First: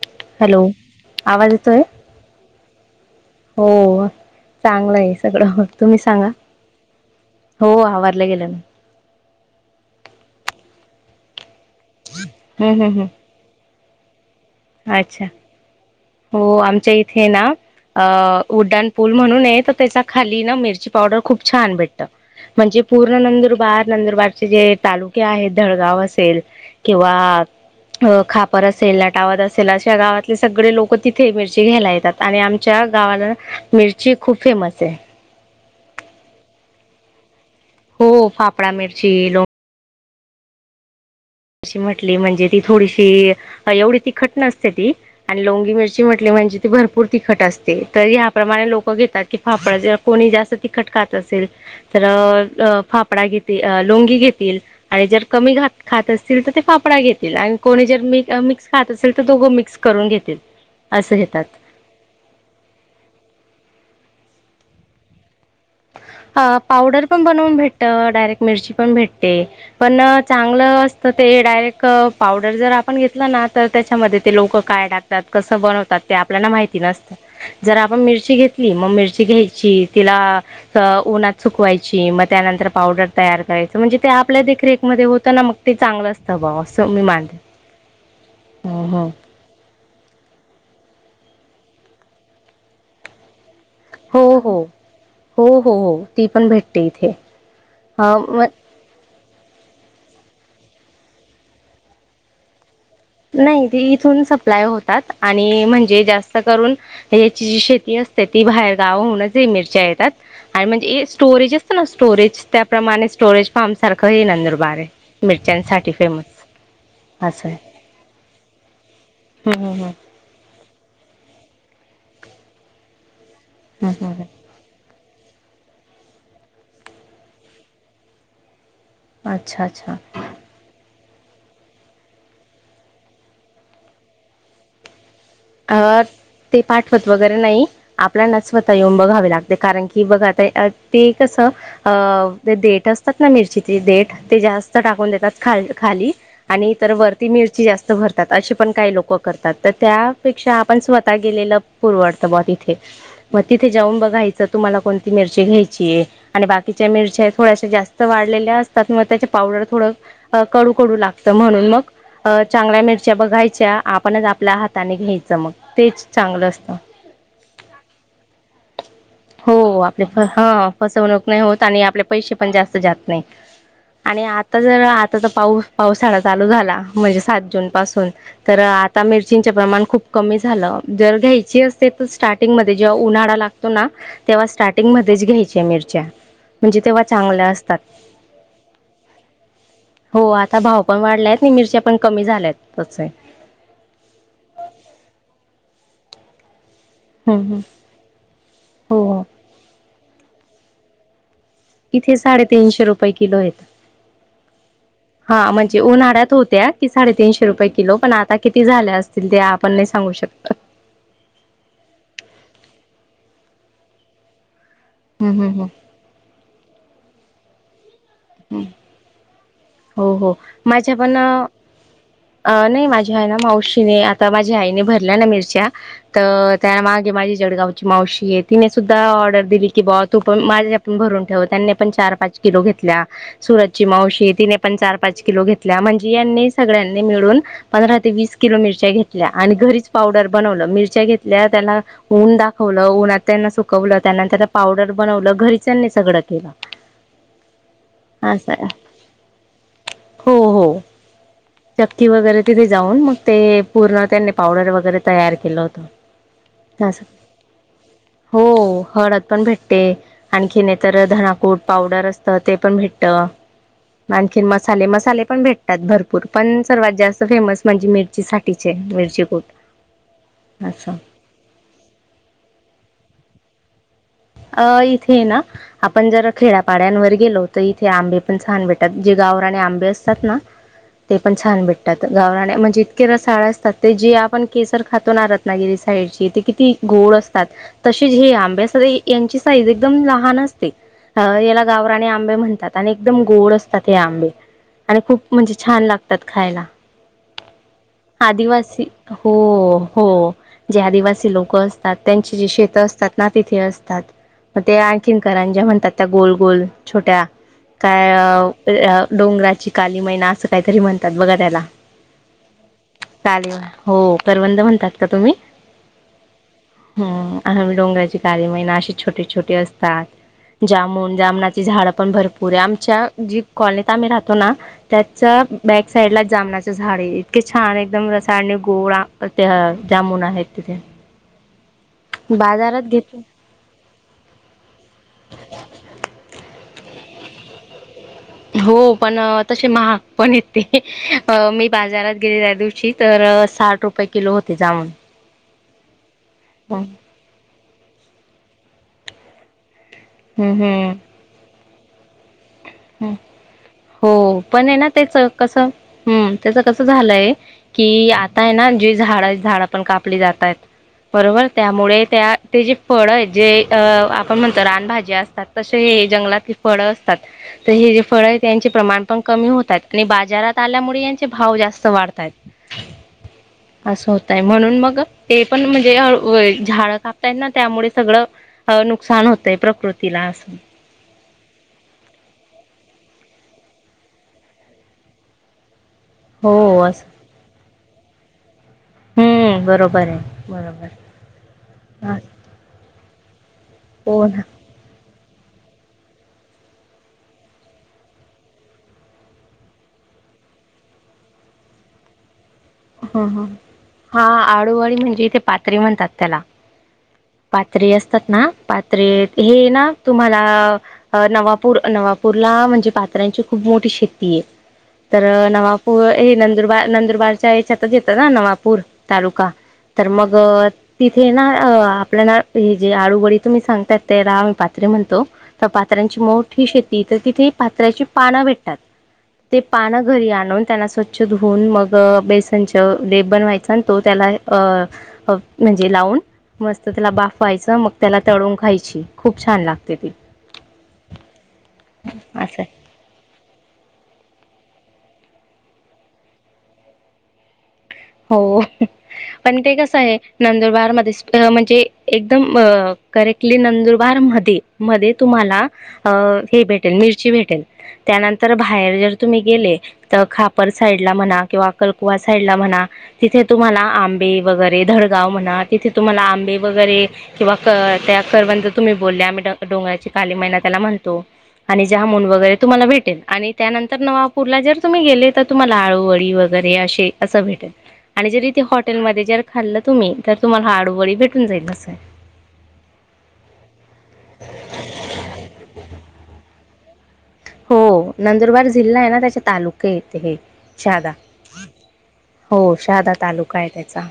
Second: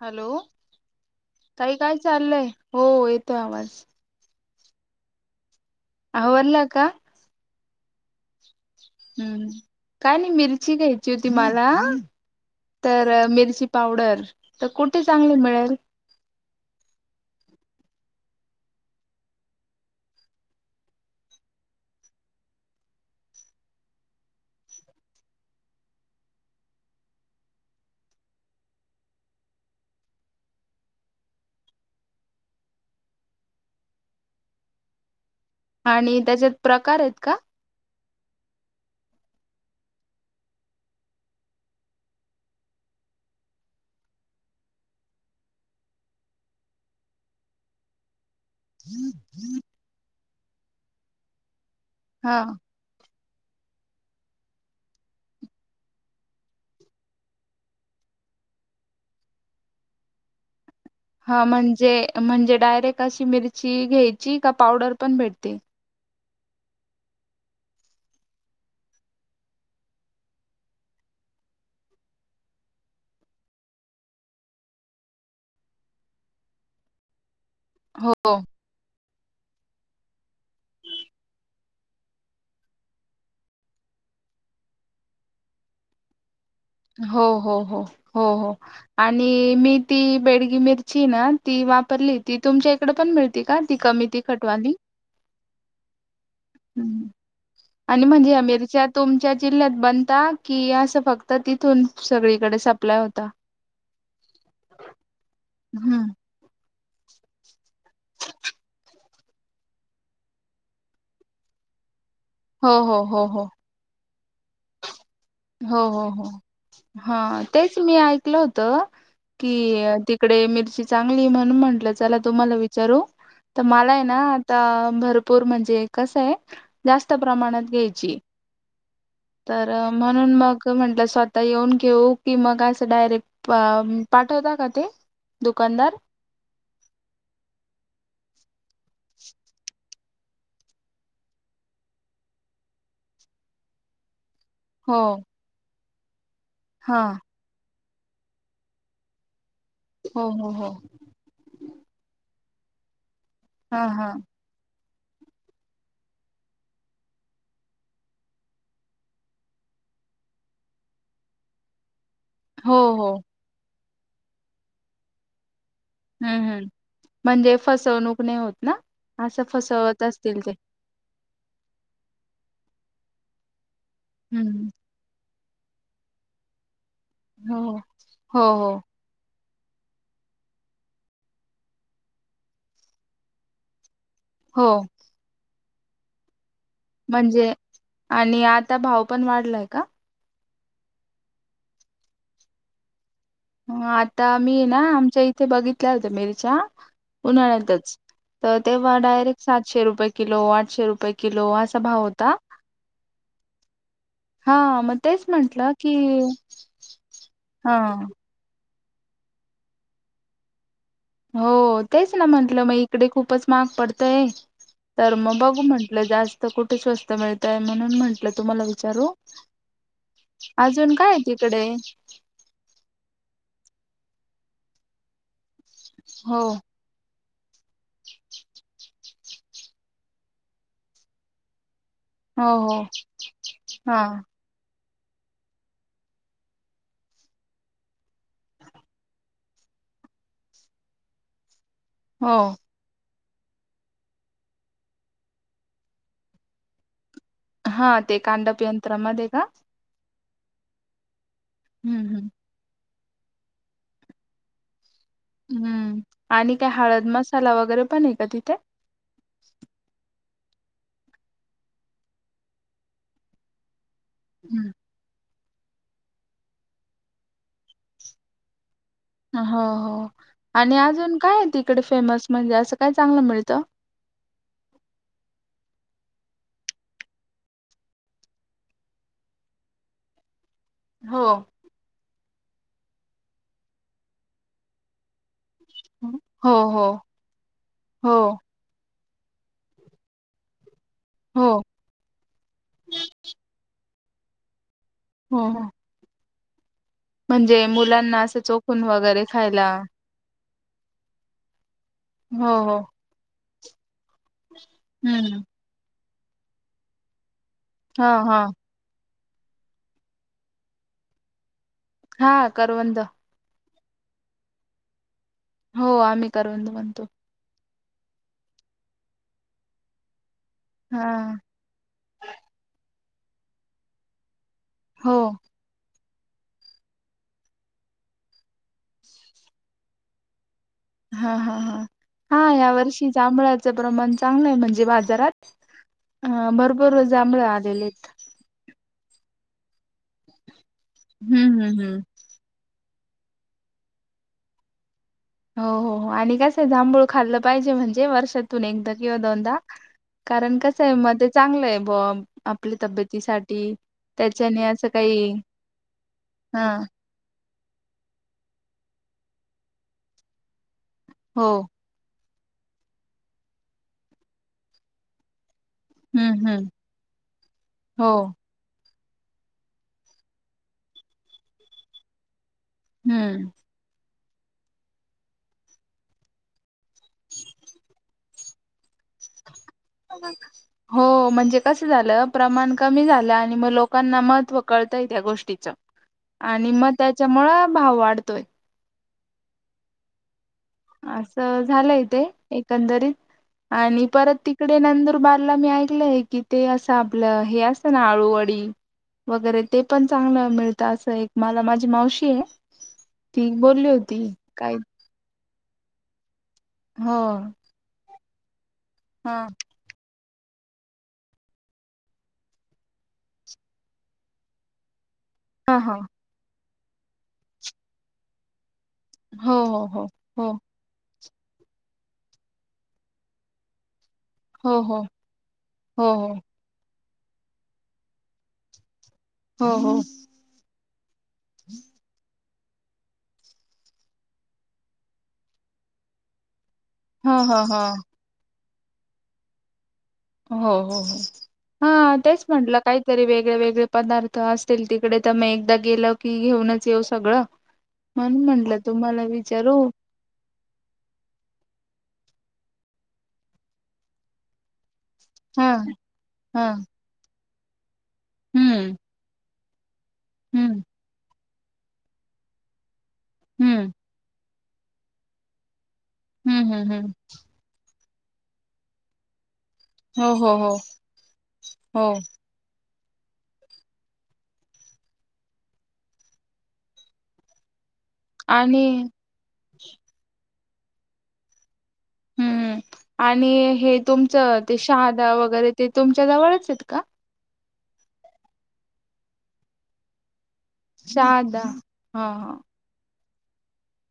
Hello आवाज ताई येतोय काय चाललंय? हो येतोय आवाज हो चांगलं आहे सगळं तुम्ही सांगा आवरला का हो आवारल्या गेल्या काय नाही मिरची घ्यायची होती मला हम्म हम्म तर हम्म मिरची पावडर तर कुठे अच्छा चांगली मिळेल? हो आमच्या इथे ना अ उड्डाण पूल म्हणून हे तर त्याचा खाली ना मिरची पावडर खूप छान भेटत. म्हणजे पूर्ण नंदुरबार नंदुरबारचे जे तालुके आहेत धळगाव असेल किंवा अ खापर असेल नाटावत असेल असे या गावातले सगळे लोक तिथे मिरची घ्यायला येतात आणि आमच्या गावाला मिरची खूप फेमस हे. आणि त्याचेत प्रकार आहेत का? हो फाफडा मिरची लो म्हटली म्हणजे ती थोडीशी एवढी तीखटण नसते ती आणि लोंगी मिरची म्हटली म्हणजे ती भरपूर तिखट असते. तरी अपू प्रमाणे लोक घेतात की फाफड जर कोणी जास्त तिखट खात असेल तर हा फा फडा घेती लौंगी घेतील आणि जर कमी घात खात अस तील तर ते पापडा घेतील आणि कोणी जर मी मिक्स खात असतील तर दोघं मिक्स करून घेतील. असं हा घेतात म्हणजे म्हणजे डायरेक्ट अशी मिरची घ्यायची का पावडर पण भेटते? ह पावडर पण बनवून भेट डायरेक्ट मिरची पण भेटते पण चांगलं ते डायरेक्ट पावडर जर आपण घेतला ना तर त्याच्यामध्ये ते लोक काय टाकतात कसं बनवतात ते आपल्याला माहिती नसत जर आपण हो मिरची घेतली मग मिरची घ्यायची तिला उन्हात सुकवायची मग त्यानंतर पावडर तयार करायचं म्हणजे ते आपल्या देखरेखमध्ये होत ना मग ते चांगलं अस हो हो हो हो हो आणि मी ती बेडगी मिर ची ना ती वापरली होती तुमच्या इकड पण मिळते का ती कमी हो हो तिखटवाली हो हो हो ती पण भेटते इथे. आणि अ म्हणजे म अमेरच्या तुमच्या जिल्ह्यात बनता कि असं फक्त तिथून सगळीकडे साप नाही ते इथून सप्लाय होतात आणि हम्म. म्हणजे जास्त करून याची जी शेती असते ती बाहेर गावहूनच हे मिरच्या येतात आणि म्हणजे स्टोरेजेस अस स्टोरेज हो हो त्याप्रमाणे हो हो स्टोरेज फार्म सारखं हे नंदुरबार आहे. हो मिरच्यांसाठी हो हो फेमस हा असं आहे. तेच मी ऐ कलं होत की हम्म हम्म हम्म. तिकडे मिर्ची चांगली म्हण म्हटलं चला तुम्हाला विचारू तर मला हम्म हाय हम्म ना हम्म. आता भरपूर म्हणजे कस आहे जास्त प्रमाणात घ्यायची अच्छा तर अच्छा. म्हणून मग म्हंटलं स्वतः येऊन घेऊ कि मग असं डायरेक्ट प पाठवता का ते? दुकानदार? अ ते पाठवत वगैरे नाई आपल्या स्वतः येऊन बघावे लागते कारण की कि बघा आता ते कसं अ ते देट असतात ना मिरचीची देठ ते जास्त हो टाकून देतात खा खाली आणि तर हा वरती मिरची जास्त भरतात असे पण काही लोक करतात तर त्या हो हो पेक्षा हो आपण स्वतः गे पुरवडत ब तिथे मग तिथे हा जाऊन हा बघायच तुम्हाला कोण ती मिरची घ्यायची हे आणि बाकीच्या मिरच्या थोड्याश्या जास्त वाढलेल्या असतात मग त्याचे पावडर थोडं अ कडू कडू लागत म्हणून मग अ हो चांगल्या हो मिरच्या बघायच्या आपणच आपल्या हाताने घ्यायचं मग. तेच चांगल हम्म हम्म असतं. म्हणजे फसवणूक नाही होत ना असं फसवत असतील ते. नाय होत आणि आपले पैसे पण जास्त जात नाही आणि आता ज हम्म आता पाऊस पाऊसाळा चालू झाला म्हणजे सात जून हो पासून हो तर हो आता मिरचींचे प्रमाण खूप कमी झालं जर घ्यायची असते तर स्टार्टिंगमध्ये जेव्हा उन्हाळा लागतो ना तेव्हा हो स्टार्टिंग मध्येच घ्यायच्या मिरच्या म्हणजे तेव्हा चांगल्या म्हणजे असतात आणि आता भाव पण वाढलाय का? हो आ ता भाव पण वाढलायत आणि मिरच्या पण कमी झाल्यात तस हा आता मी ना आमच्या इथे बघितल्या होत्या मिरच्या हम्म हम्म उन्हाळ्यातच तर तेव्हा हो हो डायरेक्ट सातशे रुपये किलो आठशे रुपये. किलो असा भाव इथे होता साडेतीनशे रुपये किलो आहेत. हा मग तेच हा म्हंटलं म्हणजे की उन्हाळ्यात होत्या की साडेतीनशे रुपये हा किलो पण आता किती झाल्या असतील ते आपण नाही सांगू शकत हो तेच ना म्हंटलं मग इकडे खूपच माहाग पडतय. तर मग हम्म हम्म बघू हम्म म्हंटलं जास्त कुठे स्वस्त मिळतय म्हणून म्हंटलं हम्म तुम्हाला विचारू हो हो अजून माझ्या काय पण आहे तिकडे अ नाही माझ्या आहे ना मावशीने आ ता माझ्या आईने भरल्या ना मिरच्या हो तर त्या मागे माझी जडगावची मावशी तिने सु धा ऑर्डर दिली की बा तू पण माझ्या पण भरून ठेव त्यांनी पण चार पाच हो किलो हो घेतल्या. सुरत ची हा मावशीये तिने पण चार पाच किलो घेतल्या म्हणजे यांनी सगळ्यांनी मिळून पंधरा ते वीस किलो मिरच्या घेतल्या आणि घरीच पा पावडर बनवलं, मिरच्या घेतल्या, त्यांना हो ऊन दाखवलं, उन्हात, त्यांना सुकवलं त्यांनंतरन पावडर बनवलं घरीच त्यांनी सगळं केलं. हा ते कांडप असं यंत्रामध्ये का. हो हो चक्की हम्म हम्म वगैरे तिथे जाऊन मग ते पूर्ण त्यांनी पावडर वगैरे. तयार केलं हम्म आणि काय होत.. हळद मसाला वगैरे पण आहे का तिथे हो हळद पण भेटते आणखी नाही तर धनाकूट पावडर असत ते पण भेटत. आणखीन हम्म. मसाले मसाले पण भेटतात भरपूर पण सर्वात जास्त फेमस म्हणजे मिरचीसाठीच. हो हो आणि असं अजून काय आहे तिकडे फेमस म्हणजे असं काय चांगलं मिळत. त अ इथे ना आपण जर खेड्यापाड्यांवर गेलो तर इथे आंबे पण छान भेटातात जे, गावरानी आंबे असतात ना. ते हो पण छान भेटतात गावरानी म्हणजे इतके रसाळ असतात ते जे आपण केसर खातो ना. रत्नागिरी हो साईडची ते हो किती हो गोड असतात तसेच हो हे आंबे असतात. यांची साईज एकदम लहान असते हो याला गावरानी आंबे म्हणतात आणि एकदम गोड असतात. ते आंबे आणि खूप म्हणजे हो छान लागतात खायला म्हणजे मुलांना असं चोखून आदिवासी वगैरे हो खायला हो. जे आदिवासी लोक असतात त्यांची जी हो शेत हो असतात ना तिथे असतात. मग ते आणखीन हम्म करंज्या म्हणतात, त्या गोल गोल छोट्या हा काय हा ते, डोंगराची काली मैना असं काहीतरी म्हणतात बघा त्याला, हा करवंद. कालीमा हो करवंद म्हणतात का तुम्ही. हो आम्ही करवंद म्हणतो. हम्म आम्ही डोंगराची काळी मैना अशी छोटे छोटे असतात. हा जामून जामणाची झाडं पण भरपूर आहे, आमच्या जी कॉलनीत आम्ही राहतो ना, हो त्याचा बॅक साईड ला जामनाचे झाड आहे इतके छान एकदम रसाळ आणि गोड ते जामुून आहेत. तिथे हा हा हा हा या बाजारात वर्षी घेतो. जांभळा, च प्रमाण चांगलं आहे, म्हणजे बाजारात भरपूर जांभळे आलेले आहेत. हो पण तसे महाग पण येते हम्म मी हम्म हम्म. बाजारात गेले त्या दिवशी तर साठ रुपये किलो होते जामून हो हो आणि कस हम्म जांभूळ खाल्लं पाहिजे म्हणजे वर्षातून एकदा किंवा दोनदा कारण कसं हम्म आहे मग ते चांगलं आहे ब आपल्या तब्येतीसाठी हो त्याच्याने पण हाय असं ना त्याच काही कस, हुं.. त्याच हा कसं झालंय कि आता आहे ना जी झाड झाडं पण कापली जात आहेत बरोबर हो त्यामुळे त्या ते जे फळ आहेत जे आपण म्हणतो रानभाज्या असतात तशे हम्म जंगलातली हम्म फळं असतात तर हे जे हो फळ त्यांची प्रमाण पण कमी होतात आणि बाजारात आल्यामुळे यांचे भाव जास्त वाढतायेत हुं होतय म्हणून मग ते पण म्हणजे झाड कापताय ना त्यामुळे सगळं नुकसान होतंय प्रकृतीला असं. हो म्हणजे कस झालं प्रमाण कमी झालं आणि मग लोकांना महत्त्व कळतय त्या गोष्टीच हो आणि मग त्याच्यामुळ भाव वाढतोय हुं बरोबर आहे. बरोबर. असं झालंय हा, तेे एकंदरीत आणि हो परत ना. तिकडे नंदुर बारला मी ऐकलय की ते असं आपलं हे असतं ना अळूवडी वगैरे ते पण चांगलं मिळतं असं एक मला माझी मावशी आहे ह ह ती बोलली होती हा काय आळूवाळी म्हणजे इथे पात्री म्हणतात त्याला हो पात्री ना हा पात्रेत हे ना तुम्हाला नवापूर नवापूरला म्हणजे पात्र्यांची खूप मोठी शेती आहे तर हा हा नवापूर हे नंदुरबार नंदुरबारच्या याच्यातच येतात ना नवापूर तालुका हो हो तर मग हो ति हे ना आपल्याला हे जे अळूवडी तुम्ही सांगताात त्याला आम्ही हो हो पात्रीे हो म्हणतो तर पात्र्यांची हो मोठी शेती तर तिथे पात्राची पानं भेटतात ते हो हो हो पान घरी आणून त्यांना स्वछ धुऊन मग बेसन लेप बनवायचा तो त्याला म्हणजे लावून मस्त त्याला ह ह बाफवायचं ह मग त्याला तळून खायची खूप छान लागते ती हो हो हो हा तेच असं म्हटलं काहीतरी वेगळे वेगळे पदार्थ अस तिकडे तर म एकदा गेल की घेऊनच येऊ सगळं हो म्हणून म्हटलं तुम्हाला पण ते विचारू कसं आहे नंदुरबार मध्ये म्हणजे एकदम करेक्टली नंदुरबार मध्ये मध्ये तुम्हाला हा हे हा भेटेल मिरची भेटेल त्यानंतर हम्म बाहेर जर तुम्ही गेले तर खापर हं, साईडला म्हणा किंवा कलकुवा साईडला म्हणा तिथे हं, तुम्हाला आंबे वगैरे धडगाव म्हणा तिथे तुम्हाला आंबे हं, हं, वगैरे हं. किंवा क करवंद तुम्ही बोलल्याम्ही डोंगराची काली हो, हो, महिना हो, त्याला म्हणतो आणि हो. जामुन वगैरे तुम्हाला भेट भेटे आणि त्यानंतर नवापूरला जर तुम्ही गेले तर तुम्हाला आळूवडी वगैरे असे असं भेटेल आणि जर इथे हॉटेलमध्ये जर खाल्ल तुम्ही तर तुम्हाला अळूवडी भेटून जाईल कसं आहे हम्म आणि हे तुमचं ते शहादा वगैरे ते तुमच्या जवळच आहेत का हो नंदुरबार जिल्हा आहे ना त्याचे तालुके हे शहादा हां, हां. हो शहादा तालुका आहे त्याचा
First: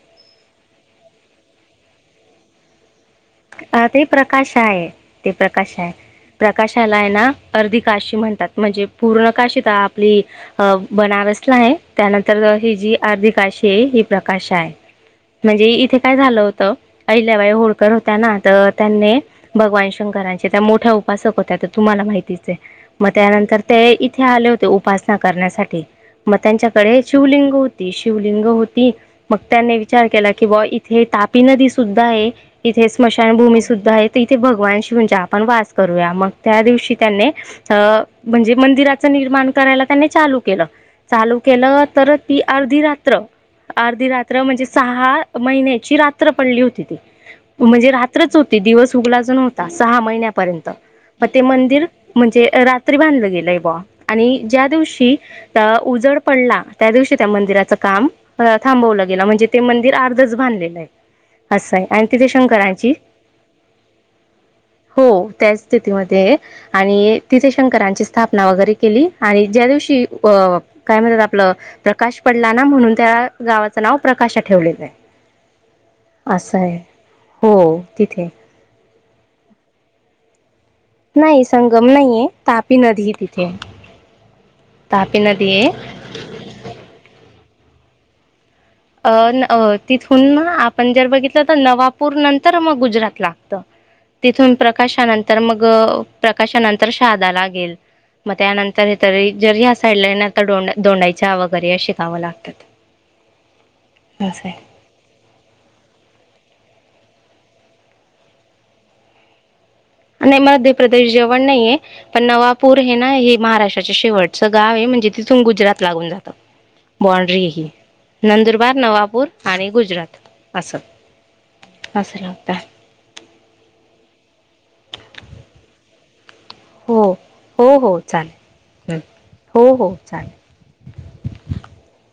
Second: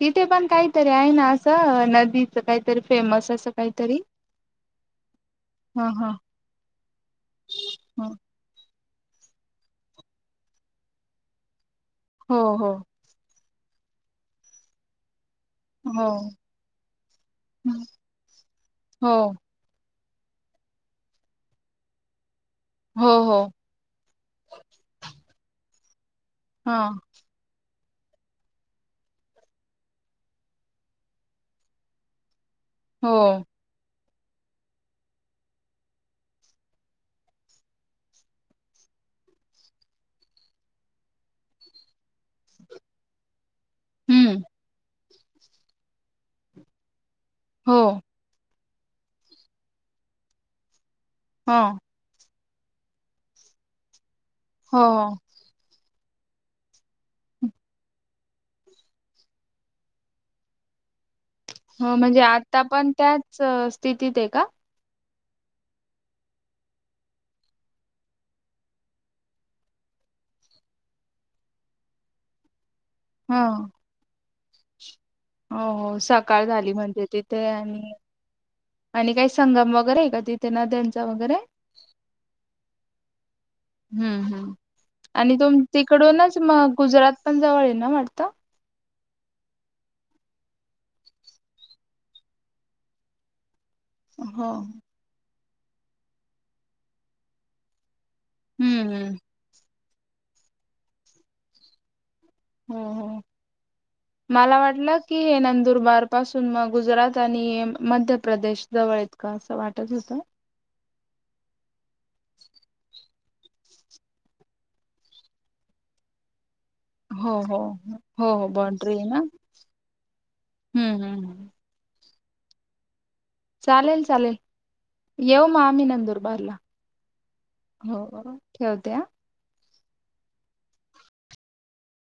तिथे पण काहीतरी आहे ना असं नदीच काहीतरी फेमस असं अ काहीतरी? ते प्रकाश आहे ते प्रकाश हां, आहे हां, प्रकाशाला आहे ना अर्धी हां. काशी म्हणतात म्हणजे पूर्ण काशी तर आपली अ बनारसला आहे हो, त्यानंतर हो, ह जी अर्धी काशी हे- हे प्रकाश आहे म्हणजे इथे हो, काय झालं होतं अहिल्याबाई होळकर हो त्या, तर हो, त्यांनी भगवान शंकरांचे त्या मोठ्या उपासक होत्या तुम्हाला माहितीचये. मग हो, हो. त्यानंतर ते इथे आले होते उपासना करण्यासाठी मग हां, त्यांच्याकडे शिवलिंग शिवलिंग होती मग त्याने विचार केला की बा इथे तापी नदी सुद्धा आहे. इथे हो. स्मशानभूमी सुद्धा आहेत. इथे भगवान शिव म्हणजे आपण वास करूया मग त्या दिवशी त्यांनी म्हणजे मंदिरा निर्माण करायला त्यांनी चालू केलं -चालू केलं तर ही अर्धी रात्र- अर्धी रात्र हं, म्हणजे सहा महिन्याची रात्र पडली होती ती, हो, म्हणजे रात्रच हो ते दिवस उगलाज नवता सहा महिन्यापर्यंत मग ते हां, मंदिर म्हणजे रात्री बांधलं गेलंय ब्यो आणि ज्या हो, दिवशी उजड पडला त्या दिवशी त्या मंदिराच काम थांबवलं गेलं म्हणजे ते मंदिर अर्धच बांधलेलं आहे असं आहे हो. म्हणजे तिथे आता पण शंकरांची त्याच स्थितीत आहे का? हो त्याच स्थितीमध्ये आणि तिथे शंकरांची स्थापना वगैरे केली आणि ज्या दिवशी कि व... काय म्हणतात आपल प्रकाश पडला ना म्हणून त्या हां. गावाचं नाव प्रकाशा ठेवलेलं आहे, असं आहे. ते हो आणि तिथे -आणि काय संगम वगैरे आहे का? तिथे नद्यांचा वगैरे? नाही संगम नाही आहे तापी नदी तिथे हम्म. हम्म. तापी आणि नदी तुम आहे -तिकडूनच म गुजरात पण जवळ य येना माडत [unintelligible] अ न अ तिथून आपण जर बघितलं तर नवापूर नंतर मग गुजरात लागतं. हो तिथून प्रकाशानंतर मग -अ प्रकाशानंतर शहादा लागेल. मग त्यानंतर हम्म हे हम्म. तरी जर या साईडला ना दोंडा- दोंडाईचा वगैरे अशी गाव लागतं हं हं.. आहे मला वाटलं की हे नंदुरबार पासून मग गुजरात आणि अ मध्यप्रदेश जवळ आहेत का असं वाटत होतं. नाही मध्यप्रदेश जवळ नाही आहे पण नवापूर हे ना हे महाराष्ट्राच्या शेवटचं गाव आहे म्हणजे तिथून गुजरात लागून जातं. हो हो बाउंड्री हो हो नंदुरबार, बाॉंड्री आहे ना नवापूर आणि गुजरात असं हम्म हम्म असं लागता चालेल -चालेल येवू म आम्ही नंदूर बारला, हो हो -हो ठेवते हा. हो, हो चालेल. [inaudible]